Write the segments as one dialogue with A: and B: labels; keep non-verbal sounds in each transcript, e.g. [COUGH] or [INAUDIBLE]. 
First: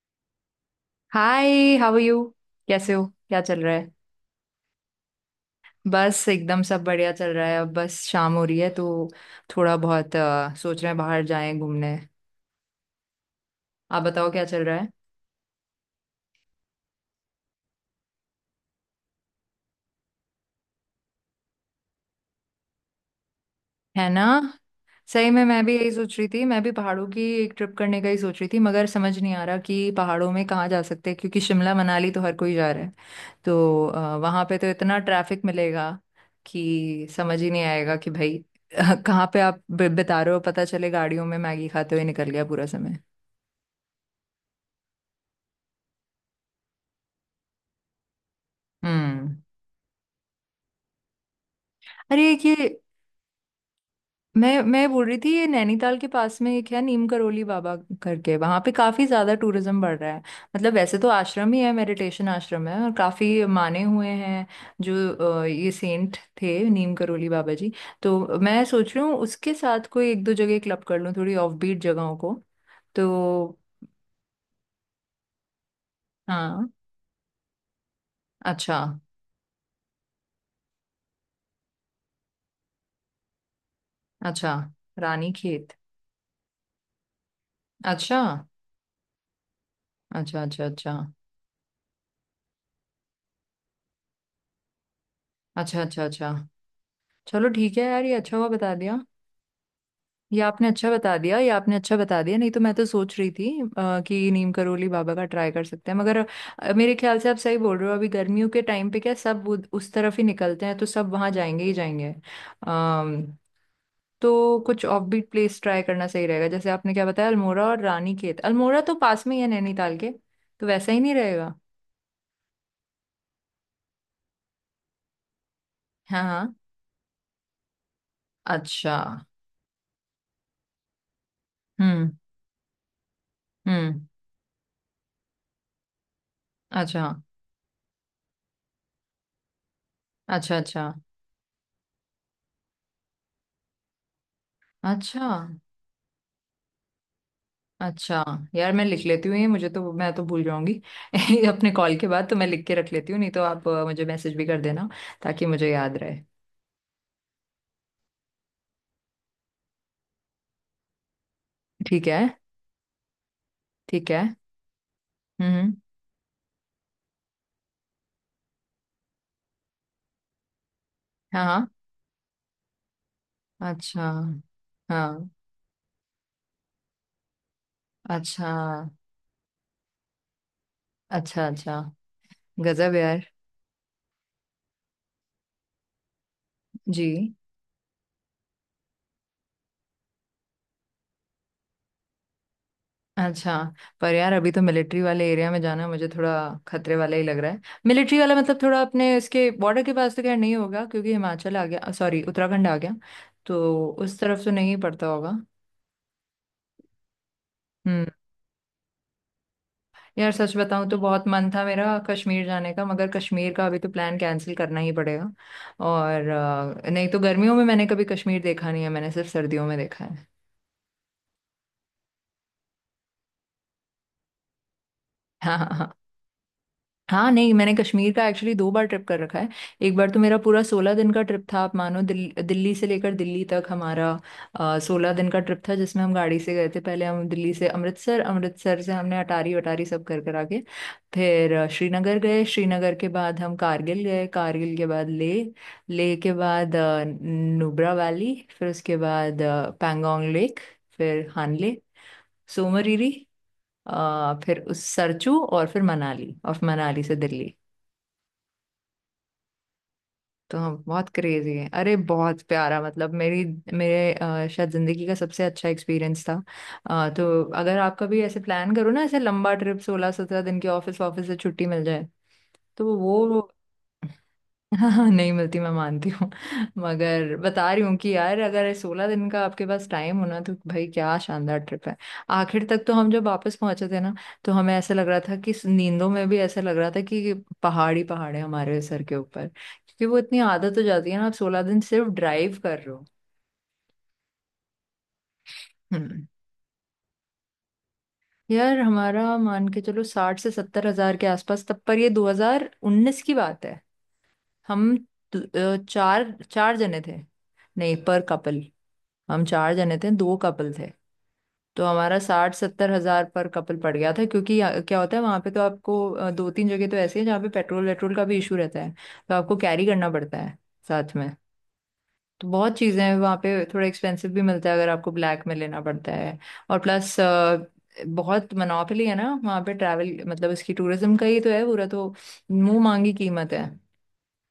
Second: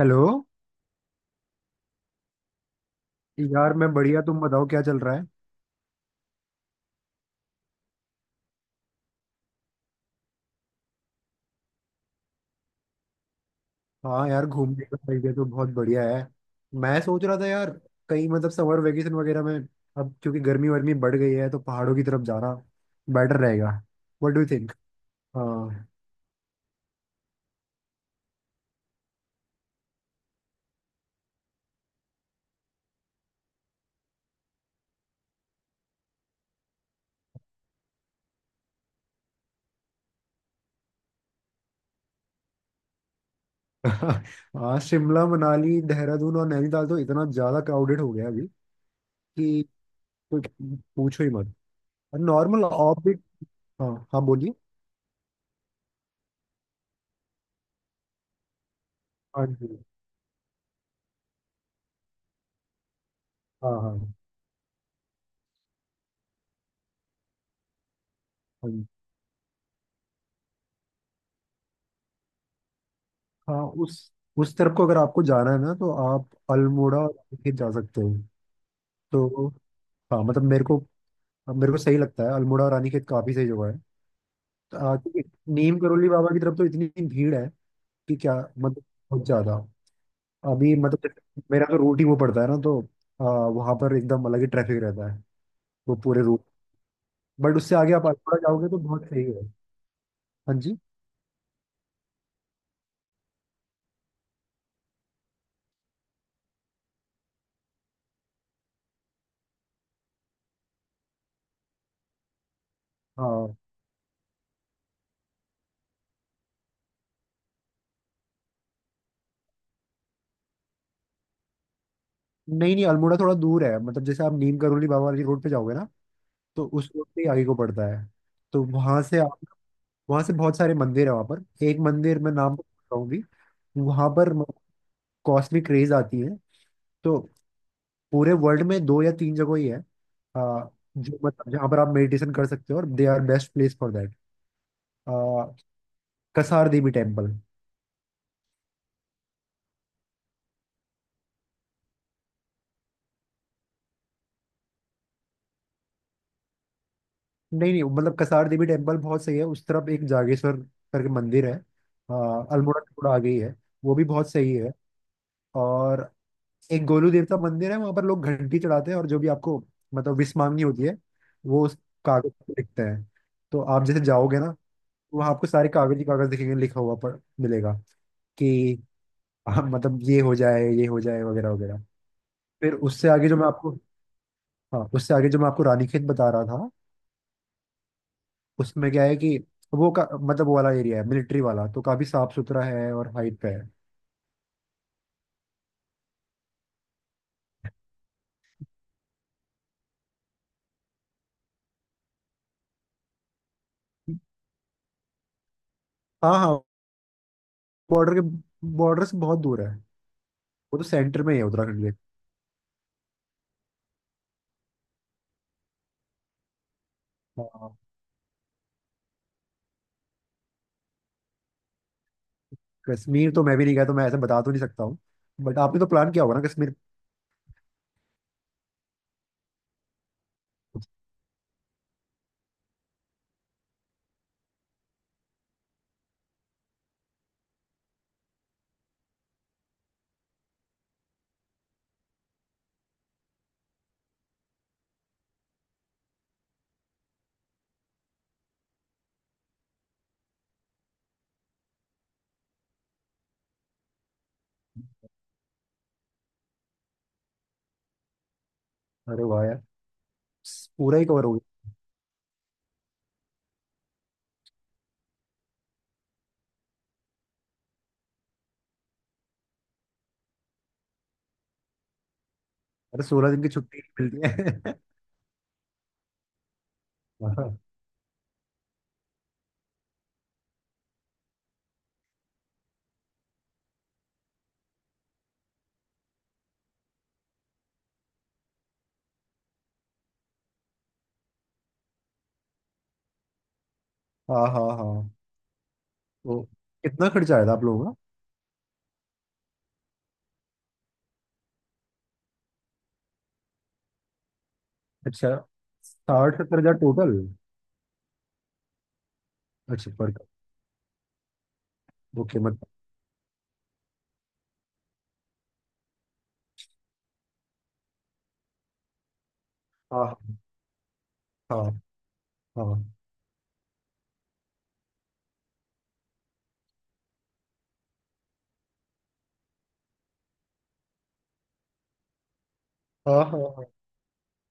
A: Hello.
B: Hi how are you. कैसे हो, क्या चल
A: यार
B: रहा है?
A: मैं बढ़िया। तुम बताओ क्या चल रहा है।
B: बस एकदम सब बढ़िया चल रहा है। अब बस शाम हो रही है, तो थोड़ा बहुत सोच रहे हैं बाहर जाएं घूमने। आप
A: हाँ
B: बताओ क्या
A: यार,
B: चल रहा
A: घूमने
B: है?
A: का आइडिया तो बहुत बढ़िया है। मैं सोच रहा था यार, कहीं मतलब समर वेकेशन वगैरह में, अब क्योंकि गर्मी वर्मी बढ़ गई है तो पहाड़ों की तरफ जाना बेटर रहेगा।
B: है ना।
A: What do you think?
B: सही में मैं भी
A: हाँ।
B: यही सोच रही थी, मैं भी पहाड़ों की एक ट्रिप करने का ही सोच रही थी, मगर समझ नहीं आ रहा कि पहाड़ों में कहाँ जा सकते हैं, क्योंकि शिमला मनाली तो हर कोई जा रहा है। तो वहाँ पे तो इतना ट्रैफिक मिलेगा कि समझ ही नहीं आएगा कि भाई [LAUGHS] कहाँ पे आप बिता रहे हो। पता चले गाड़ियों में मैगी खाते हुए निकल गया पूरा समय।
A: [LAUGHS] हाँ, शिमला मनाली देहरादून और नैनीताल तो इतना ज्यादा क्राउडेड हो गया अभी
B: हम्म।
A: कि कोई पूछो ही मत।
B: अरे एक
A: नॉर्मल
B: ये,
A: ऑर्बिट। हाँ हाँ, बोलिए।
B: मैं बोल रही थी, ये नैनीताल के पास में एक है नीम करोली बाबा करके, वहां पे काफी ज्यादा
A: हाँ जी।
B: टूरिज्म बढ़ रहा है। मतलब वैसे तो आश्रम ही है, मेडिटेशन आश्रम है, और काफी
A: हाँ
B: माने
A: हाँ
B: हुए
A: हाँ।
B: हैं जो ये सेंट थे नीम करोली बाबा जी। तो मैं
A: जी।
B: सोच रही हूँ उसके साथ कोई एक दो जगह क्लब कर लूँ, थोड़ी ऑफ बीट जगहों को। तो
A: हाँ, उस तरफ को अगर आपको जाना है ना तो आप
B: हाँ।
A: अल्मोड़ा और फिर जा सकते हो।
B: अच्छा।
A: तो हाँ, मतलब मेरे को सही लगता है, अल्मोड़ा और रानीखेत काफी सही जगह है।
B: अच्छा।
A: तो, क्योंकि
B: रानी खेत।
A: नीम करोली बाबा की तरफ तो इतनी भीड़ है कि
B: अच्छा,
A: क्या मतलब, बहुत ज्यादा।
B: अच्छा, अच्छा।
A: अभी
B: अच्छा,
A: मतलब मेरा तो रूट ही वो पड़ता है ना तो वहां पर एकदम अलग ही ट्रैफिक रहता है,
B: अच्छा,
A: वो
B: अच्छा,
A: पूरे
B: अच्छा।
A: रूट।
B: चलो
A: बट उससे
B: ठीक है
A: आगे
B: यार,
A: आप
B: ये अच्छा
A: अल्मोड़ा
B: हुआ
A: जाओगे
B: बता
A: तो
B: दिया।
A: बहुत सही है।
B: ये
A: हाँ
B: आपने
A: जी।
B: अच्छा बता दिया, ये आपने अच्छा बता दिया, नहीं तो मैं तो सोच रही थी कि नीम करोली बाबा का ट्राई कर सकते हैं, मगर मेरे ख्याल से आप सही बोल रहे हो। अभी गर्मियों के टाइम पे क्या सब उस तरफ ही निकलते हैं, तो सब वहां जाएंगे ही जाएंगे। अम्म
A: हाँ।
B: तो कुछ ऑफबीट प्लेस ट्राई करना सही रहेगा, जैसे आपने क्या बताया, अल्मोड़ा और रानीखेत। अल्मोड़ा तो पास में ही है नैनीताल के, तो वैसा ही नहीं रहेगा?
A: नहीं नहीं, अल्मोड़ा थोड़ा दूर है। मतलब जैसे आप नीम करोली बाबा वाली रोड पे जाओगे ना,
B: हाँ हाँ।
A: तो उस रोड पे ही आगे को पड़ता है। तो
B: अच्छा।
A: वहां से बहुत सारे मंदिर है। वहां पर एक
B: हम्म
A: मंदिर मैं नाम बताऊंगी।
B: हम्म।
A: वहां पर कॉस्टली क्रेज आती है।
B: अच्छा,
A: तो पूरे वर्ल्ड में 2 या 3 जगह ही है
B: अच्छा,
A: आ,
B: अच्छा।
A: जो, मतलब जहाँ पर आप मेडिटेशन कर सकते हो, और they are best place for that.
B: अच्छा,
A: कसार देवी टेम्पल।
B: अच्छा। यार मैं लिख लेती हूँ, ये मुझे तो मैं तो भूल जाऊंगी [LAUGHS] अपने कॉल के बाद, तो मैं लिख के रख लेती हूँ, नहीं तो आप मुझे मैसेज भी कर देना, ताकि मुझे याद रहे।
A: नहीं नहीं, मतलब कसार देवी टेम्पल बहुत सही है। उस तरफ एक जागेश्वर करके मंदिर है,
B: ठीक है।
A: अल्मोड़ा से थोड़ा आगे ही है, वो भी
B: ठीक है।
A: बहुत सही है।
B: हम्म हम्म।
A: और एक गोलू देवता मंदिर है, वहाँ पर लोग घंटी चढ़ाते हैं और जो भी आपको मतलब विश मांगनी होती है
B: हाँ
A: वो
B: हाँ।
A: उस कागज पे लिखते हैं। तो आप जैसे
B: अच्छा।
A: जाओगे ना, तो
B: हाँ।
A: वहाँ आपको सारे कागज ही कागज दिखेंगे, लिखा हुआ पर मिलेगा
B: अच्छा,
A: कि हाँ, मतलब ये हो जाए
B: अच्छा,
A: वगैरह वगैरह।
B: अच्छा।
A: फिर
B: गजब
A: उससे
B: यार।
A: आगे जो मैं आपको हाँ, उससे आगे जो मैं आपको रानीखेत बता रहा था,
B: जी।
A: उसमें क्या है कि वो, का मतलब वो वाला एरिया है मिलिट्री वाला, तो काफी साफ सुथरा है और हाइट पे
B: अच्छा।
A: है।
B: पर यार, अभी तो मिलिट्री वाले एरिया में जाना मुझे थोड़ा खतरे वाला ही लग रहा है। मिलिट्री वाला मतलब थोड़ा अपने इसके बॉर्डर के पास, तो खैर नहीं होगा, क्योंकि हिमाचल आ गया, सॉरी उत्तराखंड आ गया, तो उस तरफ तो नहीं पड़ता होगा।
A: हाँ हाँ।
B: हम्म।
A: बॉर्डर के बॉर्डर से बहुत दूर है।
B: यार सच
A: वो तो
B: बताऊं तो
A: सेंटर
B: बहुत
A: में ही है
B: मन था
A: उत्तराखंड के।
B: मेरा कश्मीर जाने का, मगर कश्मीर का अभी तो प्लान कैंसिल करना ही पड़ेगा। और नहीं तो गर्मियों में
A: हाँ।
B: मैंने कभी कश्मीर देखा नहीं है, मैंने सिर्फ सर्दियों में देखा है।
A: कश्मीर तो मैं भी नहीं गया, तो मैं ऐसे बता तो नहीं सकता हूँ।
B: [LAUGHS]
A: बट आपने तो
B: हाँ
A: प्लान किया होगा ना कश्मीर?
B: हाँ। नहीं मैंने कश्मीर का एक्चुअली दो बार ट्रिप कर रखा है। एक बार तो मेरा पूरा 16 दिन का ट्रिप था। आप मानो, दिल्ली से लेकर दिल्ली तक हमारा 16 दिन का ट्रिप था, जिसमें हम गाड़ी से गए थे। पहले हम दिल्ली से अमृतसर, अमृतसर से हमने अटारी वटारी सब कर कर आके, फिर श्रीनगर गए, श्रीनगर के बाद हम कारगिल गए, कारगिल के बाद ले, ले के बाद नुब्रा वैली, फिर उसके बाद पैंगोंग लेक, फिर हानले, सोमरीरी, फिर उस सरचू, और फिर मनाली, और फिर मनाली से दिल्ली।
A: अरे वाह यार,
B: तो हम
A: पूरा ही
B: बहुत
A: कवर हो
B: क्रेजी है,
A: गया।
B: अरे बहुत प्यारा। मतलब मेरी, मेरे शायद जिंदगी का सबसे अच्छा एक्सपीरियंस था। तो अगर आप कभी ऐसे प्लान करो ना, ऐसे लंबा ट्रिप 16 17 दिन की, ऑफिस ऑफिस से छुट्टी मिल जाए, तो
A: अरे 16 दिन की
B: वो।
A: छुट्टी मिलती है?
B: [LAUGHS] हाँ हाँ, नहीं मिलती, मैं मानती हूँ,
A: [LAUGHS]
B: मगर
A: हाँ
B: बता रही हूँ कि यार अगर 16 दिन का आपके पास टाइम हो ना, तो भाई क्या शानदार ट्रिप है। आखिर तक तो हम जब वापस पहुंचे थे ना, तो हमें ऐसा लग रहा था, कि नींदों में भी ऐसा लग रहा था कि पहाड़ ही पहाड़ है हमारे सर के ऊपर, क्योंकि वो इतनी आदत हो जाती है ना, आप 16 दिन सिर्फ ड्राइव कर रहे हो।
A: हाँ हाँ हाँ।
B: हम्म।
A: तो कितना खर्चा आया था आप लोगों?
B: यार हमारा मान के चलो 60 से 70 हजार के आसपास, तब पर, ये 2019 की बात है। हम
A: अच्छा,
B: चार
A: 60-70 हजार
B: चार जने
A: टोटल?
B: थे। नहीं पर कपल, हम चार
A: अच्छा
B: जने थे,
A: पर,
B: दो कपल थे। तो हमारा
A: ओके।
B: साठ
A: मत।
B: सत्तर हजार पर कपल पड़ गया था। क्योंकि क्या होता है, वहां पे तो आपको दो तीन जगह तो ऐसी है जहाँ पे पेट्रोल वेट्रोल का भी इशू रहता है, तो आपको कैरी करना
A: हाँ
B: पड़ता है साथ में।
A: हाँ
B: तो बहुत
A: हाँ
B: चीज़ें हैं वहाँ पे, थोड़ा एक्सपेंसिव भी मिलता है, अगर आपको ब्लैक में लेना पड़ता है। और प्लस बहुत मोनोपोली है ना वहाँ पे ट्रैवल। मतलब इसकी टूरिज्म का ही तो है पूरा, तो मुंह मांगी
A: हाँ हाँ
B: कीमत है।
A: हाँ।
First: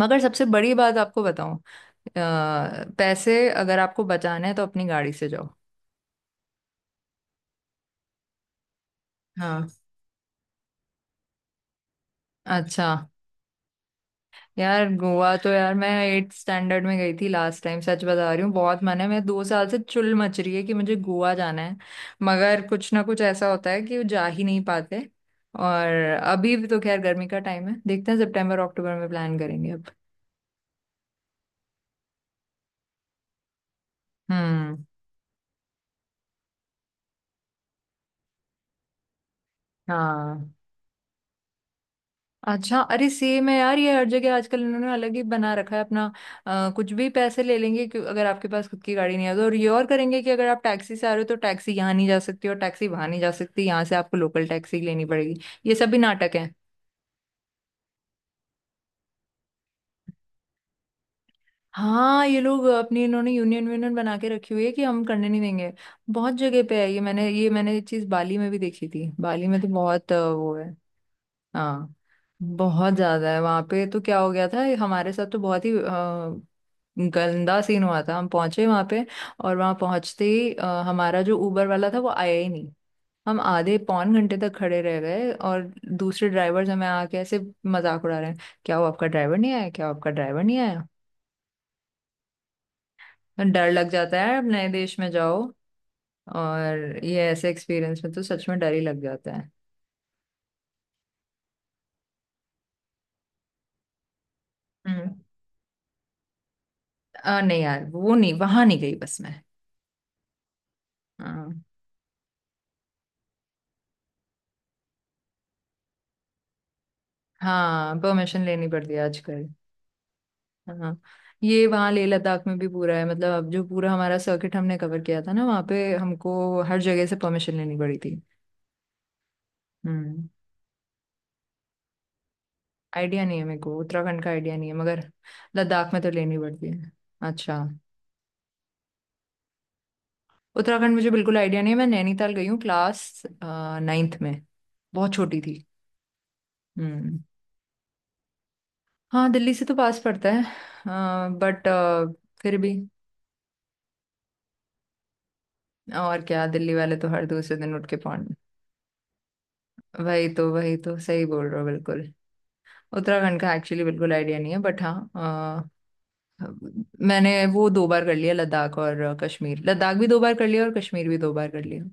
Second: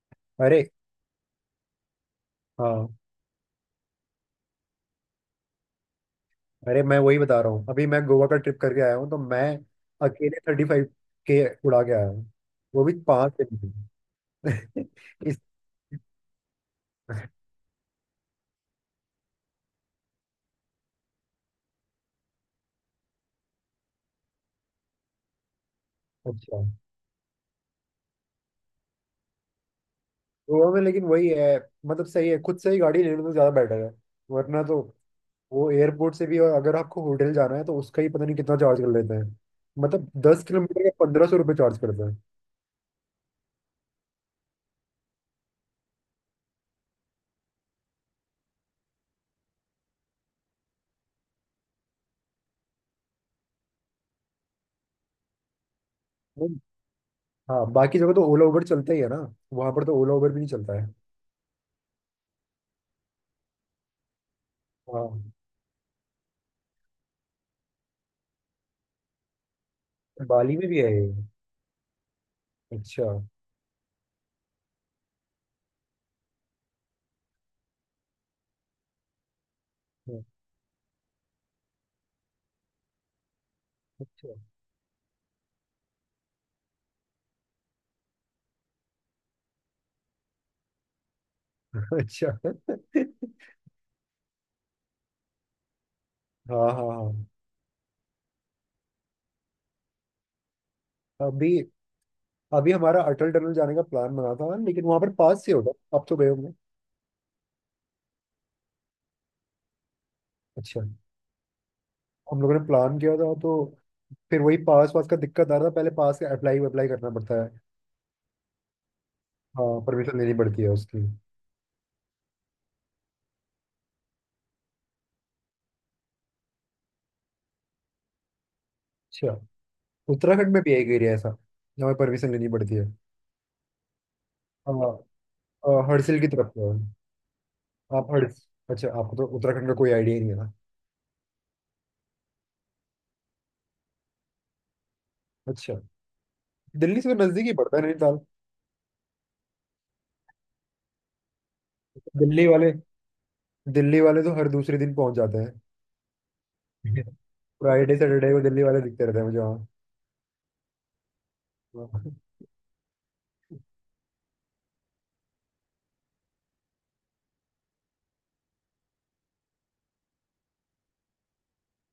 B: मगर सबसे
A: अरे।
B: बड़ी बात आपको बताऊं,
A: हाँ।
B: पैसे अगर आपको बचाने हैं तो अपनी गाड़ी से जाओ।
A: अरे मैं वही बता रहा हूँ, अभी मैं गोवा का ट्रिप करके आया हूँ तो मैं
B: हाँ।
A: अकेले 35 के उड़ा के आया हूँ। वो
B: अच्छा।
A: भी 5 दिन में।
B: यार
A: [LAUGHS]
B: गोवा
A: इस
B: तो यार मैं एट स्टैंडर्ड में गई थी लास्ट टाइम, सच बता रही हूँ। बहुत मन है, मैं 2 साल से चुल मच रही है कि मुझे गोवा जाना है, मगर कुछ ना कुछ ऐसा होता है कि वो जा ही नहीं पाते। और अभी
A: अच्छा,
B: भी तो खैर गर्मी का टाइम है, देखते हैं सितंबर अक्टूबर में प्लान करेंगे अब।
A: गोवा में लेकिन वही है, मतलब सही है खुद से ही गाड़ी लेने तो, ज़्यादा बेटर है। वरना तो
B: हम्म।
A: वो एयरपोर्ट से भी, और अगर आपको होटल जाना है तो उसका ही पता नहीं कितना चार्ज कर लेते हैं। मतलब दस
B: हाँ।
A: किलोमीटर का 1500 रुपये चार्ज करते
B: अच्छा। अरे सेम है यार, ये हर जगह आजकल इन्होंने अलग ही बना रखा है अपना। कुछ भी पैसे ले लेंगे, क्यों? अगर आपके पास खुद की गाड़ी नहीं है तो। और ये और करेंगे कि अगर आप टैक्सी से आ रहे हो, तो टैक्सी यहाँ नहीं जा सकती और टैक्सी वहां नहीं जा सकती, यहाँ से आपको लोकल टैक्सी लेनी पड़ेगी। ये सब भी नाटक
A: हैं।
B: है।
A: हाँ, बाकी जगह तो ओला उबर चलता ही है ना। वहां पर तो ओला उबर भी नहीं चलता है।
B: हाँ, ये लोग अपनी इन्होंने यूनियन यूनियन बना के रखी हुई है कि हम करने
A: हाँ,
B: नहीं देंगे। बहुत जगह पे है ये मैंने ये चीज बाली में भी देखी थी। बाली में तो बहुत वो
A: बाली में
B: है।
A: भी है ये?
B: हाँ, बहुत
A: अच्छा
B: ज्यादा है वहां पे। तो क्या हो गया था हमारे साथ, तो बहुत ही गंदा सीन हुआ था। हम पहुंचे वहां पे, और वहां पहुंचते ही हमारा जो उबर वाला था वो आया ही नहीं। हम आधे पौन
A: अच्छा।
B: घंटे तक खड़े रह गए, और दूसरे ड्राइवर्स हमें आके ऐसे मजाक उड़ा रहे हैं, क्या वो आपका ड्राइवर नहीं आया, क्या वो आपका ड्राइवर नहीं आया।
A: [LAUGHS] अच्छा।
B: तो डर लग जाता है, अब नए देश में जाओ,
A: हाँ हाँ
B: और ये
A: हाँ।
B: ऐसे एक्सपीरियंस में तो सच में डर ही लग जाता है।
A: अभी अभी हमारा अटल टनल जाने का प्लान बना था, लेकिन वहां पर
B: हम्म।
A: पास से होगा, अब तो गए होंगे।
B: नहीं यार, वो नहीं, वहां नहीं गई बस मैं।
A: अच्छा,
B: हाँ।
A: हम लोगों ने प्लान किया था, तो फिर वही पास वास का दिक्कत आ रहा था। पहले पास का अप्लाई अप्लाई करना पड़ता है।
B: हाँ परमिशन लेनी पड़ती है आजकल।
A: हाँ, परमिशन लेनी पड़ती है
B: हाँ,
A: उसकी।
B: ये वहाँ लेह लद्दाख में भी पूरा है। मतलब अब जो पूरा हमारा सर्किट हमने कवर किया था ना, वहाँ पे हमको हर जगह से परमिशन लेनी पड़ी थी।
A: अच्छा,
B: हम्म।
A: उत्तराखंड में भी है एक एरिया ऐसा जहाँ परमिशन लेनी पड़ती है।
B: आइडिया नहीं है मेरे को, उत्तराखंड का आइडिया नहीं है
A: हाँ,
B: मगर लद्दाख में तो
A: हर्सिल की
B: लेनी
A: तरफ है।
B: पड़ती है। अच्छा।
A: आप हर अच्छा, आपको तो उत्तराखंड का कोई आइडिया ही नहीं है ना?
B: उत्तराखंड मुझे बिल्कुल आइडिया नहीं है। मैं नैनीताल गई हूँ क्लास 9th में, बहुत छोटी थी।
A: अच्छा, दिल्ली से
B: हम्म।
A: तो नजदीक ही पड़ता है नैनीताल।
B: हाँ दिल्ली से तो पास पड़ता है, बट
A: दिल्ली
B: फिर
A: वाले
B: भी।
A: दिल्ली वाले तो हर दूसरे दिन पहुंच जाते
B: और क्या, दिल्ली वाले
A: हैं।
B: तो हर दूसरे दिन उठ के
A: फ्राइडे
B: पहुंच।
A: सैटरडे को दिल्ली वाले दिखते रहते हैं मुझे।
B: वही तो, वही तो, सही बोल रहे हो बिल्कुल।
A: वहाँ
B: उत्तराखंड का एक्चुअली बिल्कुल आइडिया नहीं है, बट हाँ मैंने वो दो बार कर लिया, लद्दाख और कश्मीर, लद्दाख भी दो बार कर लिया और कश्मीर भी दो बार कर लिया।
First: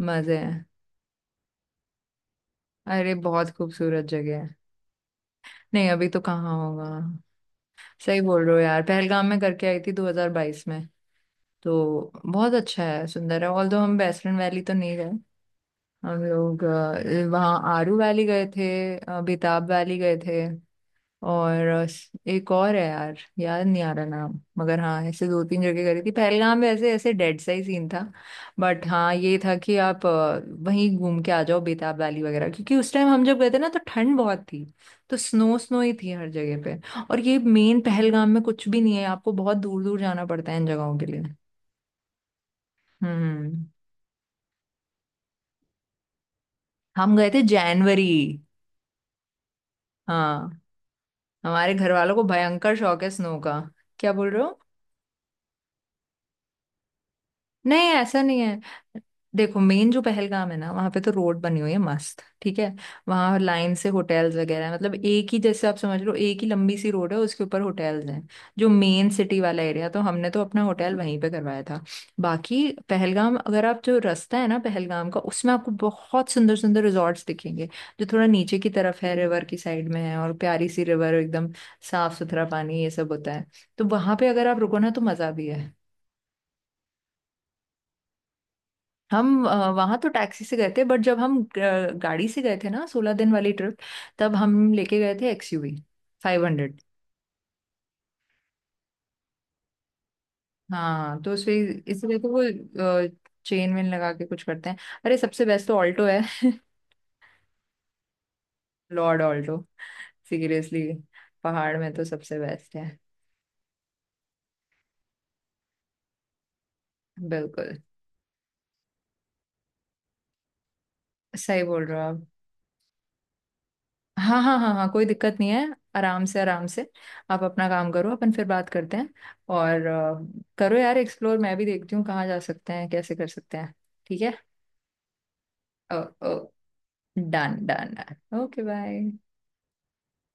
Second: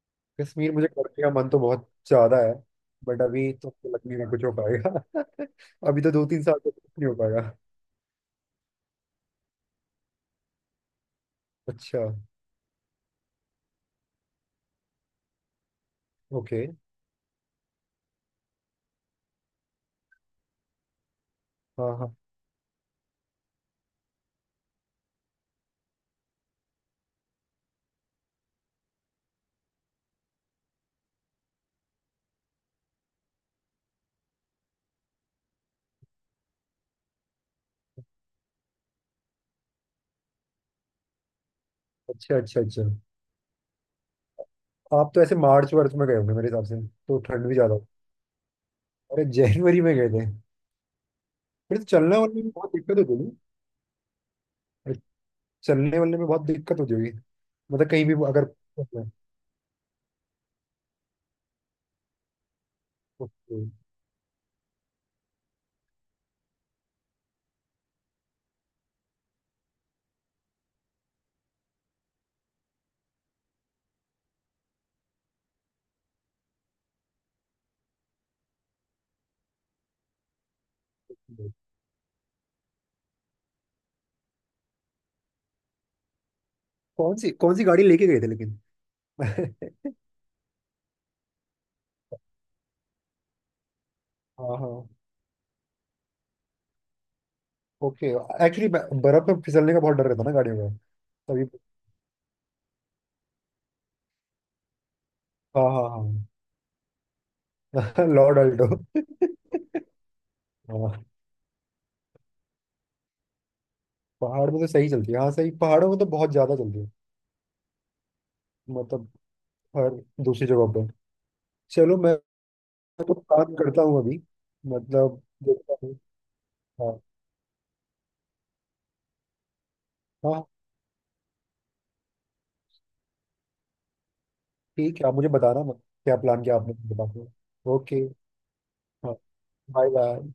B: मजे हैं।
A: कश्मीर मुझे करने का मन तो बहुत ज्यादा है।
B: अरे
A: बट
B: बहुत
A: अभी तो मुझे लग
B: खूबसूरत
A: नहीं रहा
B: जगह
A: कुछ हो
B: है।
A: पाएगा।
B: नहीं
A: [LAUGHS] अभी
B: अभी
A: तो
B: तो
A: दो तीन
B: कहाँ
A: साल तक
B: होगा।
A: कुछ नहीं हो पाएगा।
B: सही बोल रहे हो यार, पहलगाम में करके आई थी 2022 में।
A: अच्छा।
B: तो बहुत अच्छा है, सुंदर है। ऑल्दो हम बेसरन वैली तो नहीं गए। हम
A: ओके।
B: लोग वहाँ आरू वैली गए थे, बेताब वैली गए थे, और
A: हाँ हाँ।
B: एक और है यार, याद नहीं आ रहा नाम, मगर हाँ, ऐसे दो तीन जगह करी थी पहलगाम में। ऐसे ऐसे डेड सा ही सीन था, बट हाँ ये था कि आप वहीं घूम के आ जाओ बेताब वैली वगैरह, क्योंकि उस टाइम हम जब गए थे ना, तो ठंड बहुत थी, तो स्नो स्नो ही थी हर जगह पे। और ये मेन पहलगाम में कुछ भी नहीं है, आपको बहुत दूर दूर जाना पड़ता है इन जगहों के लिए।
A: अच्छा अच्छा अच्छा।
B: हम्म।
A: आप तो ऐसे मार्च वर्च में गए होंगे मेरे हिसाब से,
B: हम
A: तो
B: गए थे
A: ठंड भी ज्यादा हो।
B: जनवरी।
A: अरे, जनवरी में गए थे?
B: हाँ, हमारे
A: फिर तो
B: घर वालों
A: चलना
B: को
A: वलना भी बहुत
B: भयंकर
A: दिक्कत
B: शौक है
A: होती
B: स्नो का। क्या बोल रहे हो?
A: है। चलने वलने में बहुत दिक्कत होती होगी,
B: नहीं
A: मतलब कहीं भी
B: ऐसा
A: वो
B: नहीं
A: अगर।
B: है। देखो मेन जो पहलगाम है ना, वहां पे तो रोड बनी हुई है मस्त, ठीक है। वहां
A: ओके,
B: लाइन से होटल्स वगैरह हैं। मतलब एक ही, जैसे आप समझ लो एक ही लंबी सी रोड है, उसके ऊपर होटल्स हैं जो मेन सिटी वाला एरिया, तो हमने तो अपना होटल वहीं पे करवाया था। बाकी पहलगाम, अगर आप जो रास्ता है ना पहलगाम का, उसमें आपको बहुत सुंदर सुंदर रिजॉर्ट्स दिखेंगे, जो थोड़ा नीचे की तरफ है, रिवर की साइड में है, और प्यारी सी रिवर एकदम साफ सुथरा पानी, ये सब होता है। तो वहां पे अगर आप रुको ना, तो मजा भी है।
A: कौन सी गाड़ी लेके गए थे लेकिन?
B: हम
A: [LAUGHS]
B: वहां तो टैक्सी से गए थे, बट जब हम गाड़ी से गए थे ना 16 दिन वाली ट्रिप, तब
A: हाँ
B: हम
A: हाँ।
B: लेके गए थे एक्सयूवी 500।
A: ओके। एक्चुअली बर्फ में फिसलने का बहुत डर रहता ना गाड़ियों का,
B: हाँ तो
A: तभी।
B: उसमें, इसलिए तो वो चेन वेन लगा के कुछ करते हैं। अरे सबसे
A: हाँ
B: बेस्ट तो ऑल्टो है।
A: हाँ
B: [LAUGHS]
A: हाँ। [LAUGHS] Lord
B: lord
A: Alto.
B: Alto. Seriously,
A: हाँ,
B: पहाड़ में तो सबसे बेस्ट है।
A: पहाड़ में तो सही चलती है। हाँ सही, पहाड़ों में तो बहुत ज्यादा चलती है।
B: बिल्कुल
A: मतलब हर दूसरी जगह पर।
B: सही बोल रहे
A: चलो
B: हो
A: मैं
B: आप।
A: तो काम करता हूँ अभी।
B: हाँ हाँ हाँ हाँ, कोई
A: मतलब
B: दिक्कत नहीं है।
A: देखता हूँ।
B: आराम से, आराम से।
A: हाँ
B: आप अपना काम करो, अपन फिर बात करते हैं। और
A: हाँ
B: करो यार एक्सप्लोर, मैं भी देखती हूँ कहाँ जा सकते हैं, कैसे कर सकते हैं। ठीक है।
A: ठीक है। आप मुझे बताना मत
B: ओ,
A: क्या
B: ओ,
A: प्लान किया आपने बताते।
B: Done done
A: okay.
B: Done, okay bye.
A: हाँ। Bye bye.